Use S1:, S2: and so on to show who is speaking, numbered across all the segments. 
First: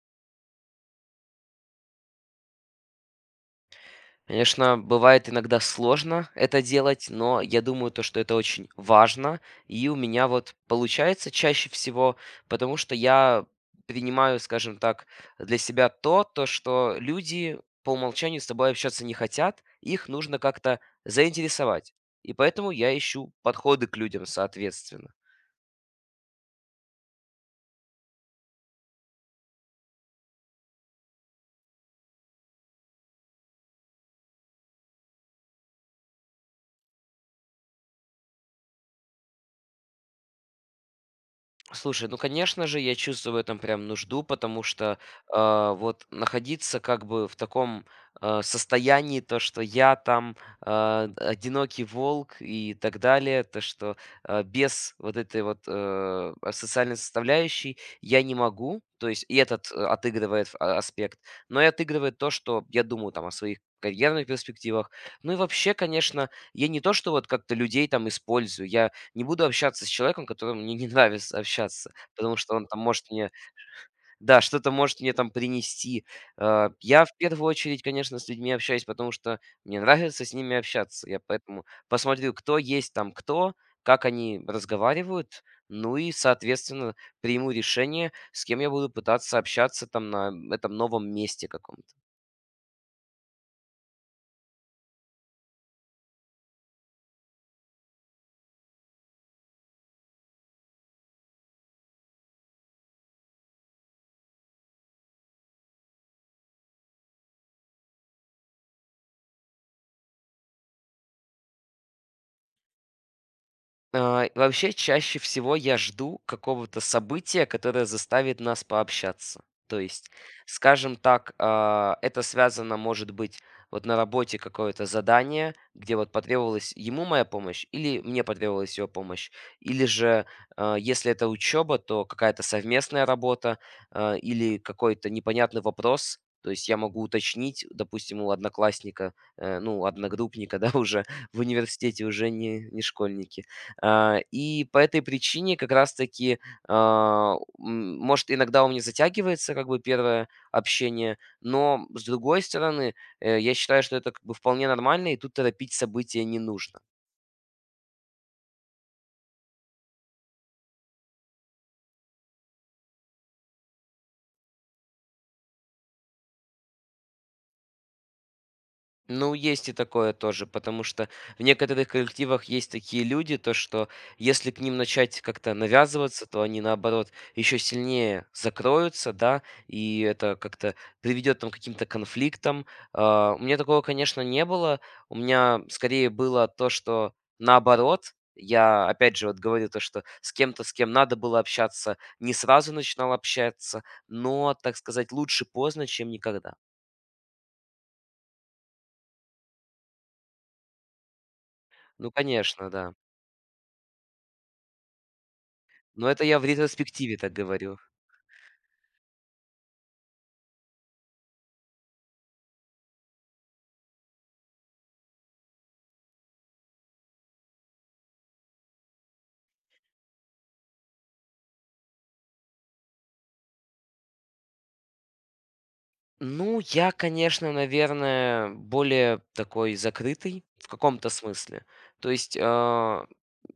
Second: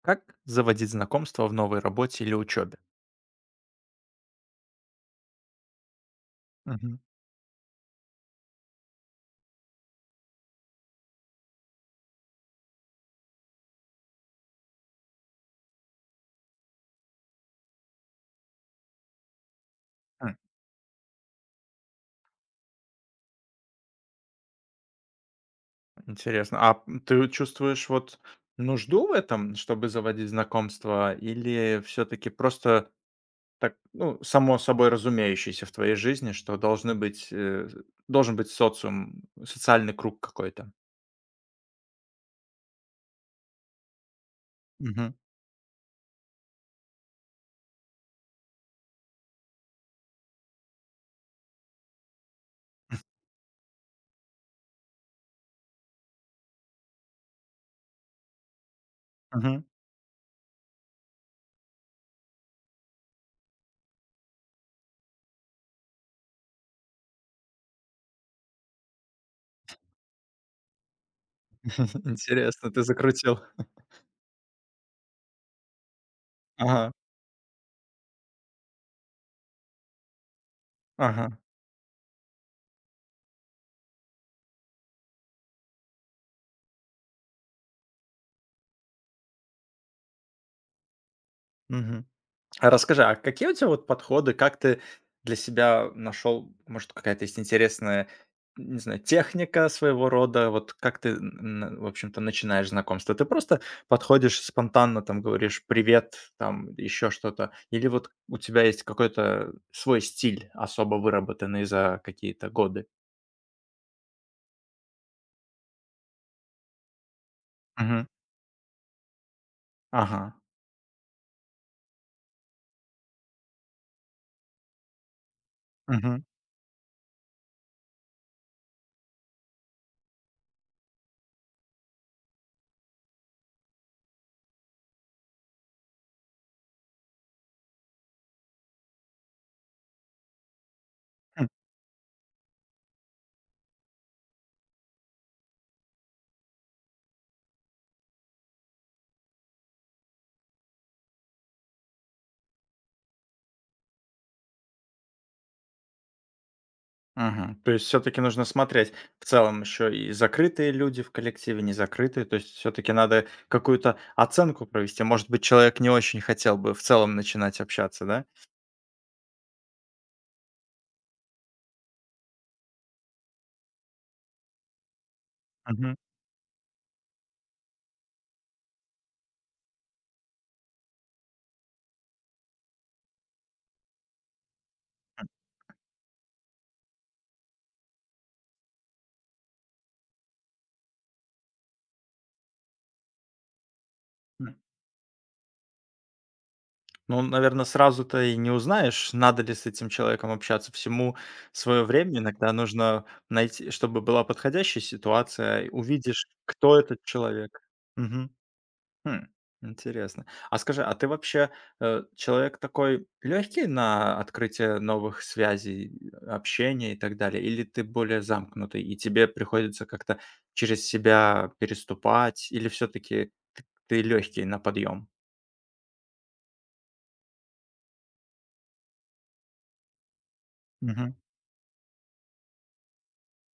S1: Как заводить знакомства в новой работе или учебе?
S2: Конечно, бывает иногда сложно это
S1: Мгм.
S2: делать, но я думаю, то, что это очень важно. И у меня вот получается чаще всего, потому что я принимаю, скажем так, для себя то, то, что люди по умолчанию с тобой общаться не хотят, их
S1: Хм,
S2: нужно как-то заинтересовать. И поэтому я ищу подходы к людям, соответственно.
S1: интересно. А п ты чувствуешь вот нужду в этом, чтобы заводить знакомства, или все-таки просто так, ну, само собой разумеющееся в твоей жизни, что должны быть, должен быть социум, социальный круг какой-то?
S2: Слушай, ну, конечно же, я чувствую в этом прям нужду, потому что,
S1: Мгм,
S2: вот находиться как бы в таком, состоянии, то, что я там, одинокий волк и так далее, то, что, без вот этой вот, социальной составляющей я не могу. То есть и
S1: мгм.
S2: этот, отыгрывает аспект, но и отыгрывает то, что я думаю там о своих карьерных перспективах. Ну и вообще, конечно, я не то, что вот как-то людей там использую, я не буду общаться с человеком, которому мне не нравится общаться, потому что он
S1: Интересно,
S2: там
S1: ты
S2: может мне,
S1: закрутил.
S2: да, что-то может мне там принести.
S1: Ага,
S2: Я в первую очередь, конечно, с людьми общаюсь, потому что мне нравится с ними общаться. Я
S1: ага,
S2: поэтому посмотрю, кто есть там кто, как они разговаривают, ну и, соответственно, приму решение, с кем я буду пытаться общаться там на этом новом месте каком-то.
S1: мгм. А расскажи, а какие у тебя вот подходы, как ты для себя нашел, может, какая-то есть интересная, не знаю, техника своего рода, вот как ты, в общем-то, начинаешь знакомство? Ты просто подходишь спонтанно, там, говоришь «привет», там, еще что-то, или вот у тебя есть какой-то свой стиль, особо выработанный за какие-то годы?
S2: Вообще, чаще всего я жду какого-то события, которое
S1: Мгм.
S2: заставит нас пообщаться. То есть,
S1: Ага.
S2: скажем так, это связано, может быть, вот на работе какое-то задание, где вот
S1: Мгм.
S2: потребовалась ему моя помощь, или мне потребовалась его помощь, или же, если это учеба, то какая-то совместная работа, или какой-то непонятный вопрос. То есть я могу уточнить, допустим, у одноклассника, ну, одногруппника, да, уже в университете уже не школьники и по этой причине как раз-таки, может, иногда у меня затягивается как бы первое общение, но, с другой стороны, я считаю, что это как бы вполне нормально, и тут торопить события не нужно.
S1: Мгм. То есть все-таки нужно смотреть в целом еще и закрытые люди в коллективе, не закрытые. То есть все-таки надо какую-то оценку провести. Может быть, человек не очень хотел бы в целом начинать общаться, да?
S2: Ну, есть и такое тоже, потому что в некоторых коллективах есть такие люди, то что если к ним начать как-то
S1: Мгм.
S2: навязываться, то они, наоборот, еще сильнее закроются, да, и это как-то приведет там к каким-то конфликтам. У меня такого, конечно, не было. У меня скорее было то, что наоборот, я, опять же, вот говорю то, что с кем-то, с кем надо было общаться, не сразу начинал общаться,
S1: М.
S2: но, так сказать, лучше поздно, чем никогда.
S1: Ну, наверное, сразу-то и не узнаешь, надо ли с этим человеком общаться. Всему свое
S2: Ну,
S1: время иногда
S2: конечно, да.
S1: нужно найти, чтобы была подходящая ситуация, и
S2: Но это
S1: увидишь,
S2: я в
S1: кто этот
S2: ретроспективе так
S1: человек.
S2: говорю.
S1: Мгм. Хм, интересно. А скажи, а ты вообще, человек такой легкий на открытие новых связей, общения и так далее? Или ты более замкнутый, и тебе приходится как-то через себя переступать? Или все-таки ты легкий на подъем?
S2: Ну, я, конечно, наверное, более такой закрытый в каком-то
S1: Мгм,
S2: смысле. То есть а,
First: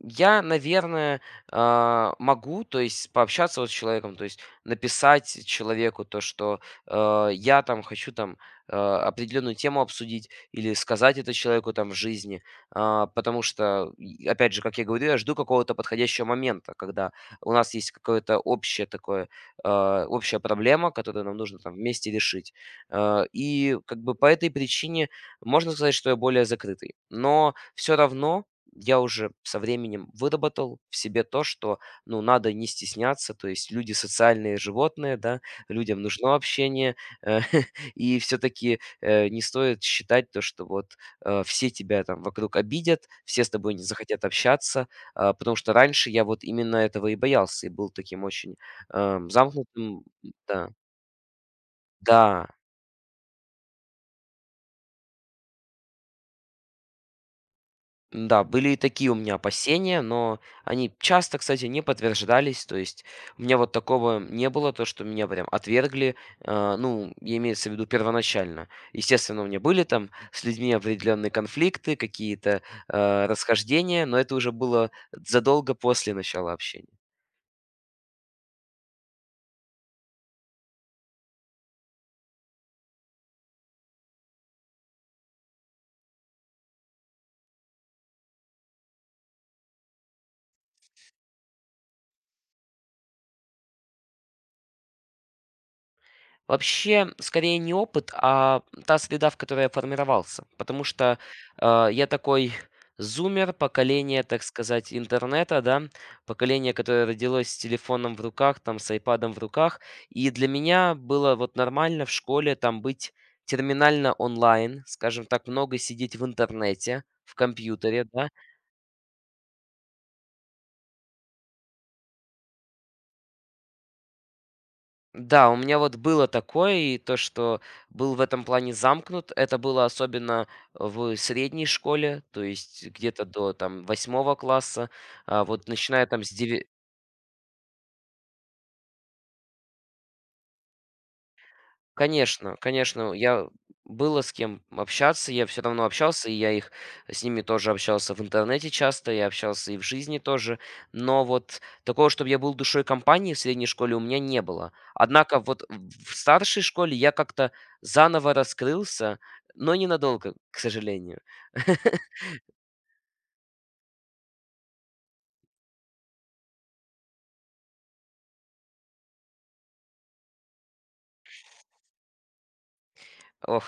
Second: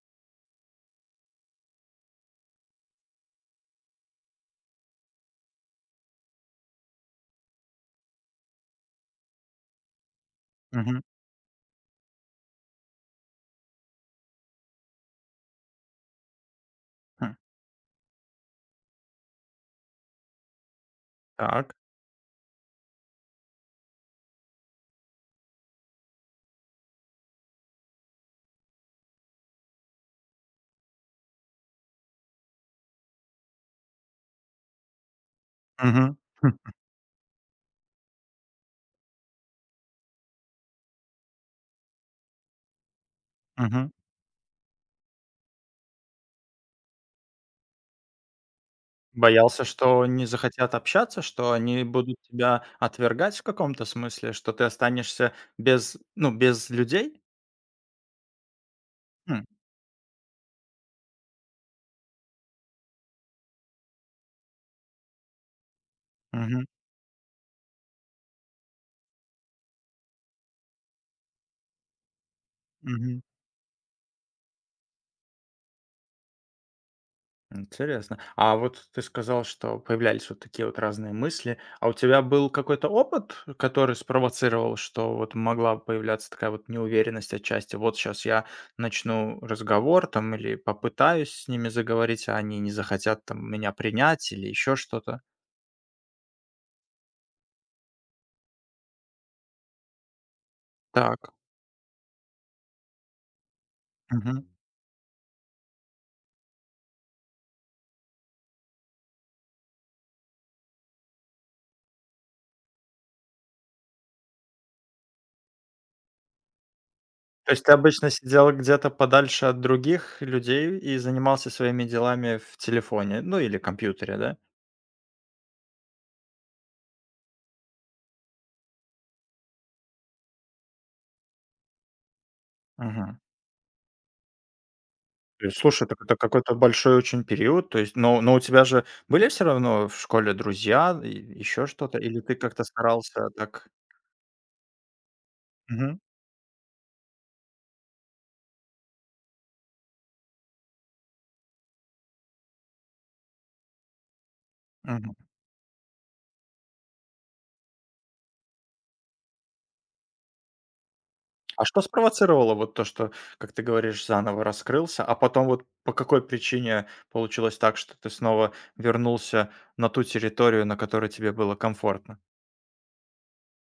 S2: я, наверное, могу, то есть пообщаться вот с человеком, то есть написать человеку то, что я там хочу там определенную тему обсудить или
S1: мгм,
S2: сказать это человеку там в жизни. Потому что, опять же, как я говорю, я жду какого-то подходящего момента, когда
S1: хм.
S2: у нас есть какое-то общее такое, общая проблема, которую нам нужно там
S1: Так.
S2: вместе решить. И как бы по этой причине можно сказать, что я более закрытый. Но все равно я уже со временем выработал в себе то, что ну, надо не стесняться, то есть люди социальные животные, да, людям
S1: Мгм,
S2: нужно
S1: хм,
S2: общение, э, и все-таки не стоит считать то, что вот все тебя там вокруг обидят, все с тобой не
S1: мгм.
S2: захотят общаться, потому что раньше я вот именно этого и боялся, и был таким очень
S1: Боялся,
S2: замкнутым,
S1: что не
S2: да,
S1: захотят общаться, что они будут
S2: да,
S1: тебя отвергать в каком-то смысле, что ты останешься без, ну, без людей?
S2: да были и такие у меня
S1: Хм,
S2: опасения, но они часто, кстати, не подтверждались. То есть у меня вот такого не было, то, что меня прям отвергли,
S1: мгм,
S2: ну, я имеется в виду первоначально. Естественно, у меня были там с людьми определенные конфликты, какие-то,
S1: мгм.
S2: расхождения, но это уже было задолго после начала общения.
S1: Интересно. А вот ты сказал, что появлялись вот такие вот разные мысли. А у тебя был какой-то опыт, который спровоцировал, что вот могла появляться такая вот неуверенность отчасти? Вот сейчас я начну разговор там или попытаюсь с ними заговорить, а они не захотят там меня принять или еще что-то.
S2: Вообще, скорее не опыт, а та среда, в которой я формировался. Потому что,
S1: Так.
S2: я такой зумер, поколение, так
S1: Мгм.
S2: сказать, интернета, да, поколение, которое родилось с телефоном в руках, там, с айпадом в руках. И для меня было вот нормально в школе там быть терминально онлайн, скажем так, много сидеть в интернете, в
S1: То есть ты
S2: компьютере,
S1: обычно
S2: да.
S1: сидел где-то подальше от других людей и занимался своими делами в телефоне, ну или компьютере, да?
S2: Да, у меня вот было такое, и то, что был в этом плане замкнут, это было особенно в средней школе, то есть
S1: Мгм.
S2: где-то до там восьмого класса, а вот
S1: Слушай, так
S2: начиная
S1: это
S2: там с
S1: какой-то
S2: 9
S1: большой очень период. То есть, но у тебя же были все равно в школе друзья, и еще что-то? Или ты
S2: конечно,
S1: как-то
S2: конечно,
S1: старался
S2: я
S1: так.
S2: было с кем общаться, я все равно
S1: Мгм,
S2: общался, и я их с ними тоже общался в интернете часто, я общался и в жизни тоже. Но вот такого, чтобы я был душой компании в средней школе, у меня не было.
S1: мгм.
S2: Однако вот в старшей школе я как-то заново раскрылся, но ненадолго, к сожалению.
S1: А что спровоцировало вот то, что, как ты говоришь, заново раскрылся, а потом вот по какой причине получилось так, что ты снова вернулся на ту территорию, на которой тебе было комфортно?
S2: Ох,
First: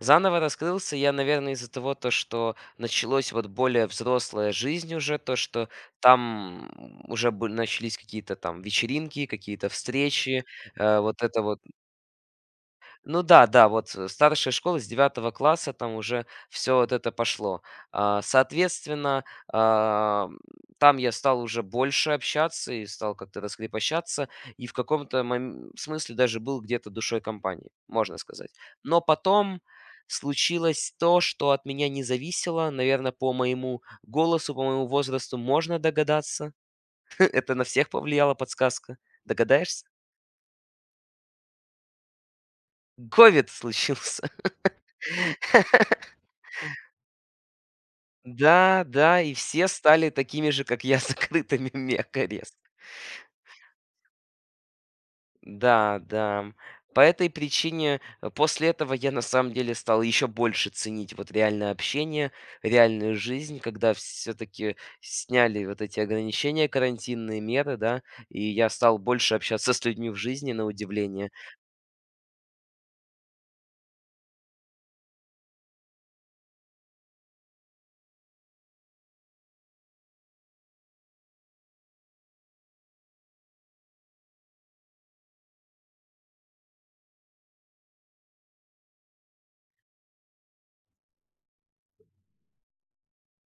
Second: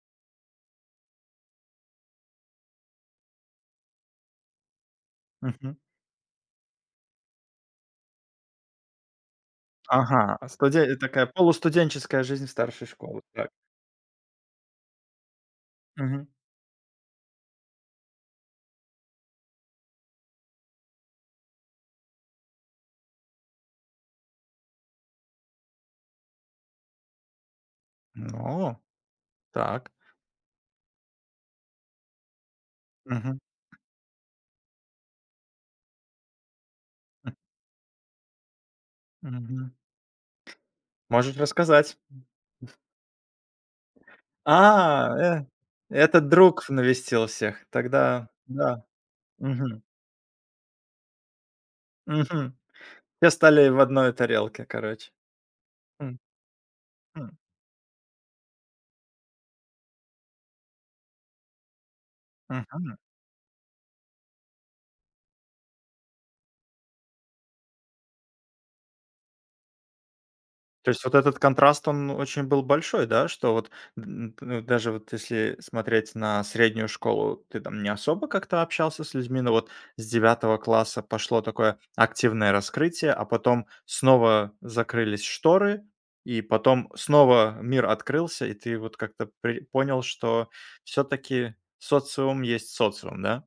S2: заново раскрылся я, наверное, из-за того, то, что началось вот более взрослая жизнь уже, то, что
S1: Мгм.
S2: там уже начались какие-то там вечеринки, какие-то
S1: Ага,
S2: встречи,
S1: студен
S2: вот
S1: такая
S2: это вот
S1: полустуденческая жизнь старшей школы.
S2: ну да,
S1: Так.
S2: да, вот, старшая школа с девятого класса там уже
S1: Мгм.
S2: все вот это пошло. Соответственно, ам, там я стал уже больше общаться и стал как-то раскрепощаться, и в каком-то мом смысле даже был где-то душой компании, можно сказать.
S1: Ну,
S2: Но потом
S1: так.
S2: случилось то, что от меня не зависело. Наверное, по
S1: Мгм,
S2: моему голосу, по моему возрасту можно догадаться. Это на всех повлияла подсказка.
S1: мгм.
S2: Догадаешься?
S1: Можешь рассказать.
S2: Ковид случился.
S1: А, этот друг навестил всех. Тогда
S2: Да,
S1: да.
S2: да, и все
S1: Мгм.
S2: стали такими же, как я, закрытыми мекарес.
S1: Мгм. Все стали в одной тарелке, короче.
S2: Да,
S1: М,
S2: да. По этой
S1: м.
S2: причине, после этого я на самом деле стал еще больше ценить вот реальное общение,
S1: Мгм.
S2: реальную жизнь, когда все-таки сняли вот эти ограничения, карантинные меры, да, и я стал больше общаться с людьми в жизни, на
S1: То есть вот
S2: удивление.
S1: этот контраст, он очень был большой, да? Что вот н н ну, даже вот если смотреть на среднюю школу, ты там не особо как-то общался с людьми, но вот с девятого класса пошло такое активное раскрытие, а потом снова закрылись шторы, и потом снова мир открылся, и ты вот как-то при понял, что все таки социум есть социум, да?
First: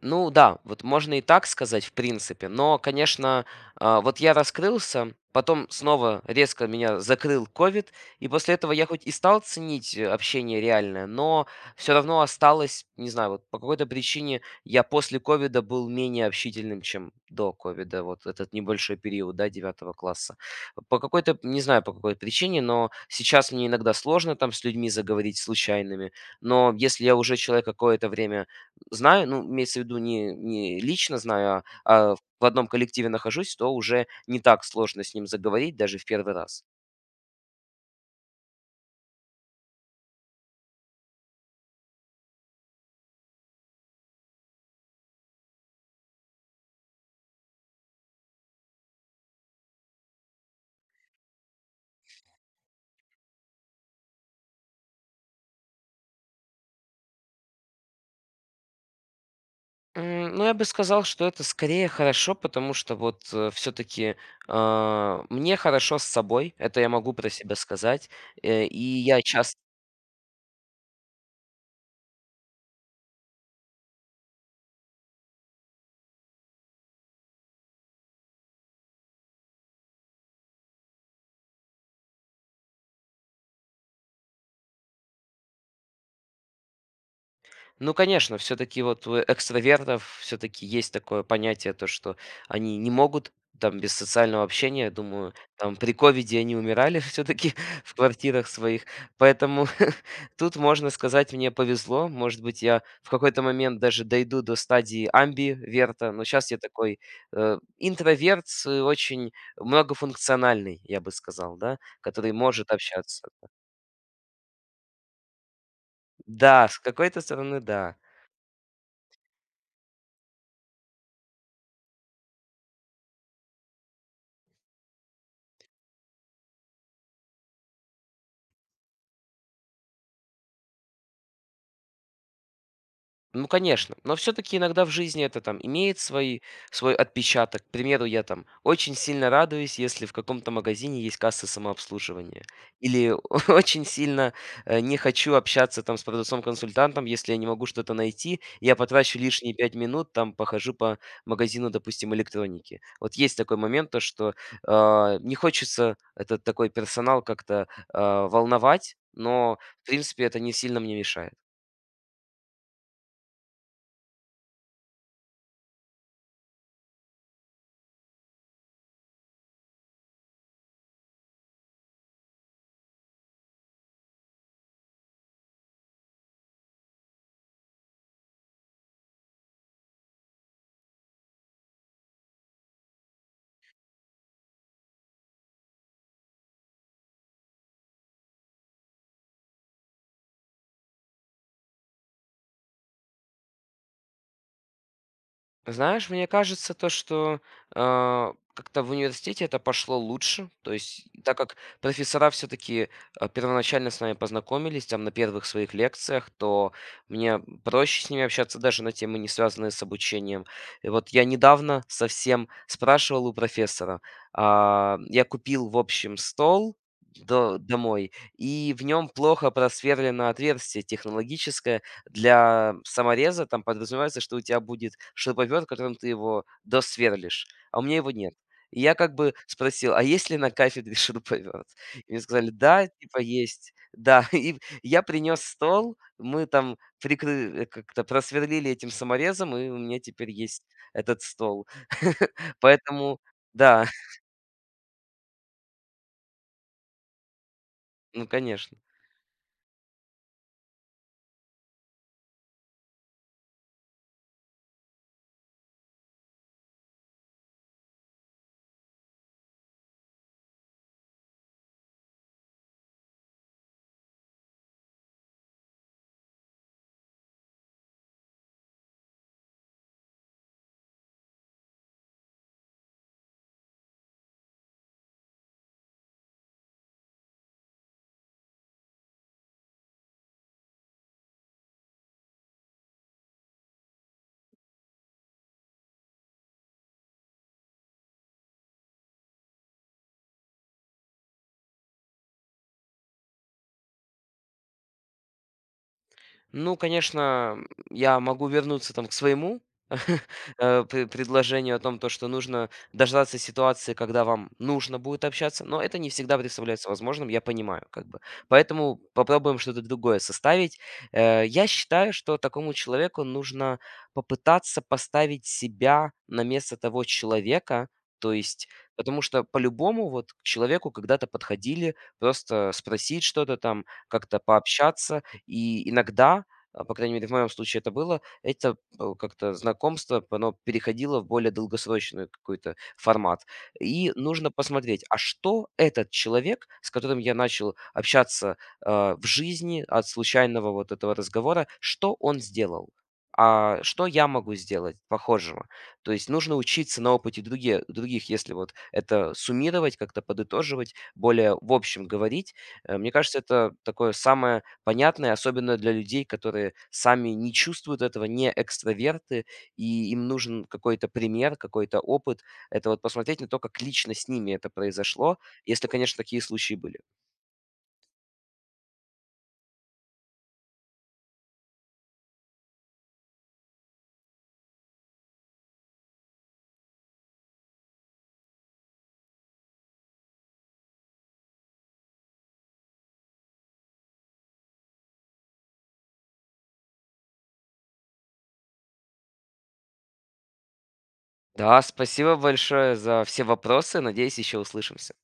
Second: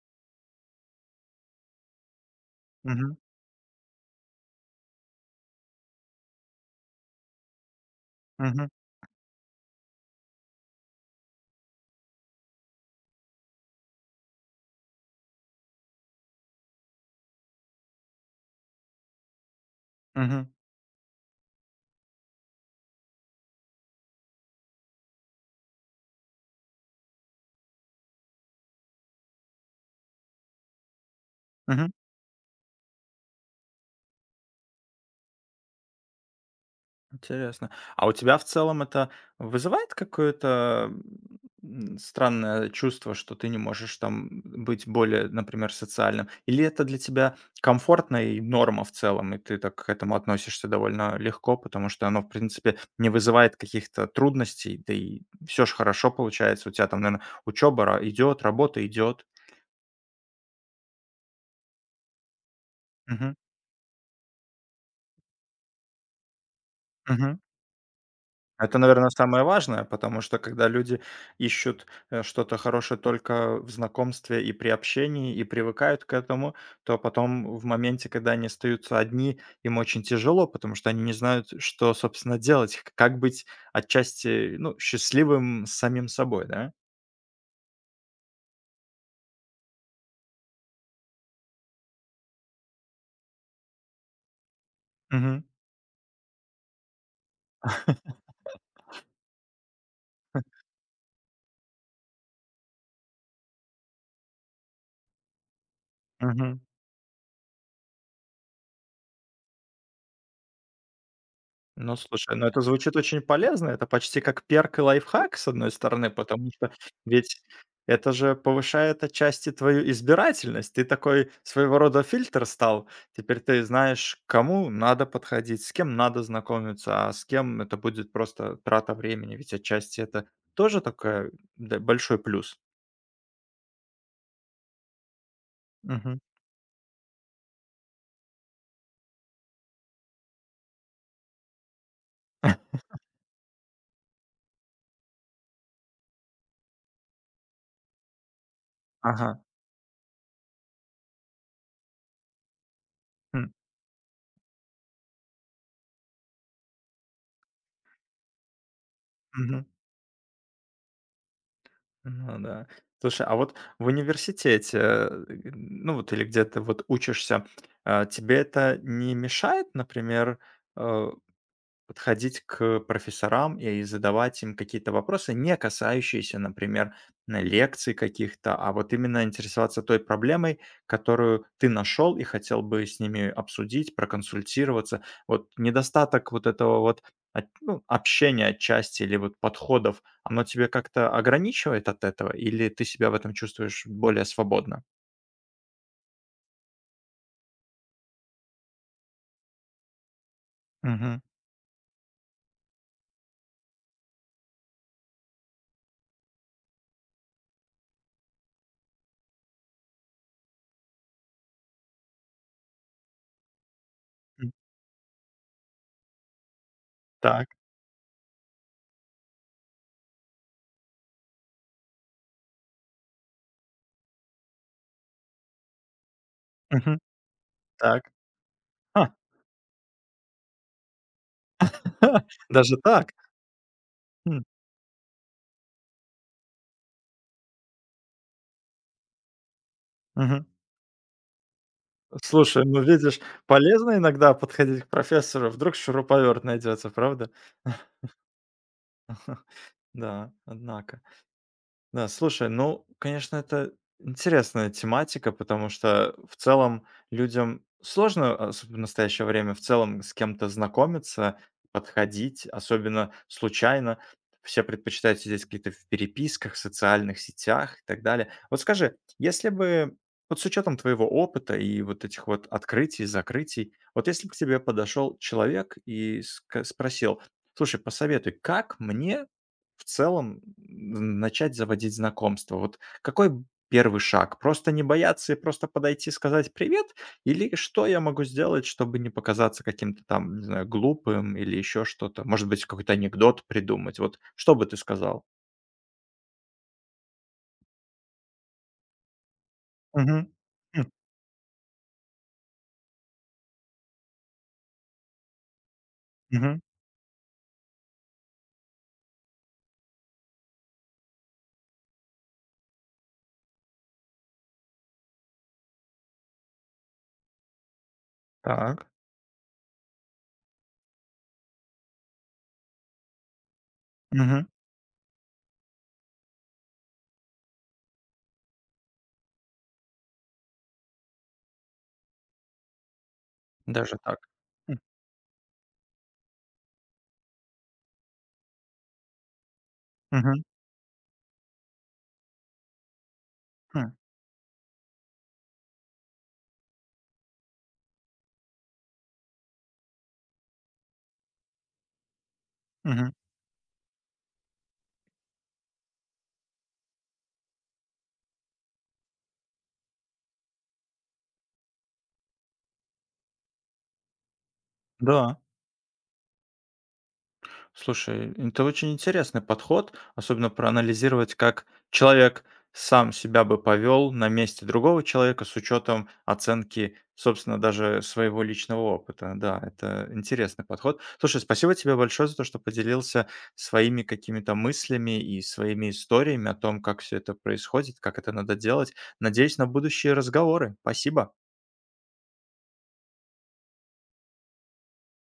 S2: Ну да, вот можно и так сказать, в принципе. Но,
S1: Мгм,
S2: конечно, вот я раскрылся, потом снова резко меня закрыл ковид, и после
S1: мгм,
S2: этого я хоть и стал ценить общение реальное, но все равно осталось, не знаю, вот по какой-то причине я после ковида был менее общительным, чем до ковида, вот этот небольшой период, да, девятого класса.
S1: мгм,
S2: По какой-то, не знаю, по какой причине, но сейчас мне иногда сложно там с людьми заговорить случайными, но если я уже человек какое-то время знаю, ну, имеется в виду не лично знаю,
S1: мгм.
S2: а в одном коллективе нахожусь, то уже не так сложно с ним заговорить даже в первый раз.
S1: Интересно. А у тебя в целом это вызывает какое-то странное чувство, что ты не можешь там быть более, например, социальным? Или это для тебя комфортная и норма в целом, и ты так к этому относишься довольно легко, потому что оно, в принципе, не вызывает каких-то трудностей, да и все же хорошо получается. У тебя там, наверное, учеба идет, работа идет.
S2: М, ну, я бы сказал, что это скорее хорошо, потому что вот, все таки мне хорошо с собой, это я могу про себя сказать, и
S1: Это, наверное,
S2: я
S1: самое
S2: часто
S1: важное, потому что когда люди ищут, что-то хорошее только в знакомстве и при общении, и привыкают к этому, то потом в моменте, когда они остаются одни, им очень тяжело, потому что они не знают, что, собственно, делать, к как быть отчасти, ну, счастливым с самим собой, да?
S2: ну, конечно, все-таки вот у экстравертов все-таки есть такое понятие, то, что они не могут там без социального общения, думаю,
S1: Мгм.
S2: там при ковиде они умирали все-таки в квартирах своих, поэтому тут можно сказать, мне повезло, может быть, я в какой-то момент даже дойду до стадии амбиверта, но сейчас я
S1: Мгм.
S2: такой интроверт, с очень многофункциональный, я бы сказал, да,
S1: Ну,
S2: который
S1: слушай, ну это
S2: может
S1: звучит очень
S2: общаться.
S1: полезно. Это почти как перк и лайфхак, с одной стороны, потому
S2: Да,
S1: что
S2: с какой-то
S1: ведь
S2: стороны, да.
S1: это же повышает отчасти твою избирательность. Ты такой своего рода фильтр стал. Теперь ты знаешь, к кому надо подходить, с кем надо знакомиться, а с кем это будет просто трата времени. Ведь отчасти это тоже такой большой плюс.
S2: Ну, конечно, но все таки иногда в жизни это там имеет
S1: Мгм.
S2: свои свой отпечаток. К примеру, я там очень сильно радуюсь, если в каком-то магазине есть касса самообслуживания. Или очень сильно, не хочу общаться там с продавцом-консультантом, если я не могу что-то найти. Я потрачу
S1: Ага.
S2: лишние 5 минут, там похожу по магазину, допустим, электроники. Вот есть
S1: М.
S2: такой момент, то что, не хочется этот такой персонал как-то, волновать, но,
S1: Мгм.
S2: в принципе, это не сильно мне мешает.
S1: Ну да. Слушай, а вот в университете, ну вот или где ты вот учишься, тебе это не мешает, например, э подходить к профессорам и задавать им какие-то вопросы, не касающиеся, например, на лекций каких-то, а вот именно интересоваться той проблемой, которую ты нашел и хотел бы с ними обсудить, проконсультироваться. Вот недостаток вот этого вот ну, общения отчасти или вот подходов, оно тебе как-то ограничивает от этого, или ты себя в этом чувствуешь более свободно?
S2: Знаешь, мне кажется, то, что как-то в университете это пошло лучше. То есть,
S1: Мгм.
S2: так как профессора все-таки первоначально с нами познакомились, там на первых своих лекциях, то мне проще с ними общаться даже на темы, не связанные с обучением. И вот я недавно совсем спрашивал у профессора.
S1: М.
S2: Я купил, в общем, стол
S1: Так.
S2: домой, и в нем плохо просверлено отверстие технологическое, для самореза там подразумевается, что у тебя будет шуруповерт, которым ты его
S1: Мгм.
S2: досверлишь, а у меня
S1: Так.
S2: его нет. И я
S1: А,
S2: как бы спросил: "А есть ли на кафедре шуруповерт?" И мне сказали:
S1: даже
S2: "Да,
S1: так.
S2: типа есть". Да,
S1: М,
S2: и я принес стол, мы там как-то просверлили этим саморезом, и у меня теперь
S1: мгм.
S2: есть этот стол.
S1: Слушай, ну видишь,
S2: Поэтому да,
S1: полезно иногда подходить к профессору, вдруг шуруповерт найдется, правда?
S2: ну, конечно.
S1: Да, однако. Да, слушай, ну, конечно, это интересная тематика, потому что в целом людям сложно, особенно в настоящее время, в целом с кем-то знакомиться, подходить, особенно случайно. Все предпочитают сидеть какие-то в переписках, социальных сетях и так далее. Вот скажи, если бы, вот с учетом твоего опыта и вот этих вот открытий, закрытий, вот если бы к тебе подошел человек и спросил, слушай, посоветуй, как мне в целом, начать заводить знакомство. Вот какой б первый шаг? Просто не бояться и просто подойти, сказать привет? Или что я могу сделать, чтобы не показаться каким-то там, не знаю, глупым или еще что-то? Может быть, какой-то анекдот придумать? Вот что бы ты сказал?
S2: Ну, конечно, я могу вернуться там к своему
S1: Мгм. М,
S2: предложению о том, то, что нужно дождаться ситуации, когда вам нужно будет общаться, но это не всегда
S1: мгм.
S2: представляется возможным, я понимаю, как бы. Поэтому попробуем что-то другое составить. Я считаю, что такому человеку нужно попытаться поставить себя на место того человека, то есть,
S1: Так.
S2: потому что по-любому вот к человеку когда-то подходили, просто спросить что-то там, как-то
S1: Мгм.
S2: пообщаться, и иногда, по крайней мере, в моем случае это было, это как-то знакомство, оно переходило в более долгосрочный какой-то формат.
S1: Даже
S2: И
S1: так.
S2: нужно
S1: М,
S2: посмотреть, а что этот человек, с которым я начал общаться в жизни от
S1: мгм,
S2: случайного вот этого разговора, что он сделал? А
S1: м,
S2: что я могу сделать похожего? То есть нужно учиться на опыте других, если вот это суммировать, как-то подытоживать, более в общем говорить. Мне
S1: мгм.
S2: кажется, это такое самое понятное, особенно для людей, которые сами не чувствуют этого, не экстраверты, и им нужен какой-то пример, какой-то опыт. Это вот посмотреть на то, как лично с ними это произошло,
S1: Да.
S2: если, конечно, такие случаи были.
S1: Слушай, это очень интересный подход, особенно проанализировать, как человек сам себя бы повел на месте другого человека с учетом оценки, собственно, даже своего личного опыта. Да, это интересный подход. Слушай, спасибо тебе большое за то, что поделился своими какими-то мыслями и своими историями о том, как все это происходит, как это надо делать. Надеюсь на будущие разговоры. Спасибо.
S2: Да, спасибо большое за все вопросы. Надеюсь, еще услышимся.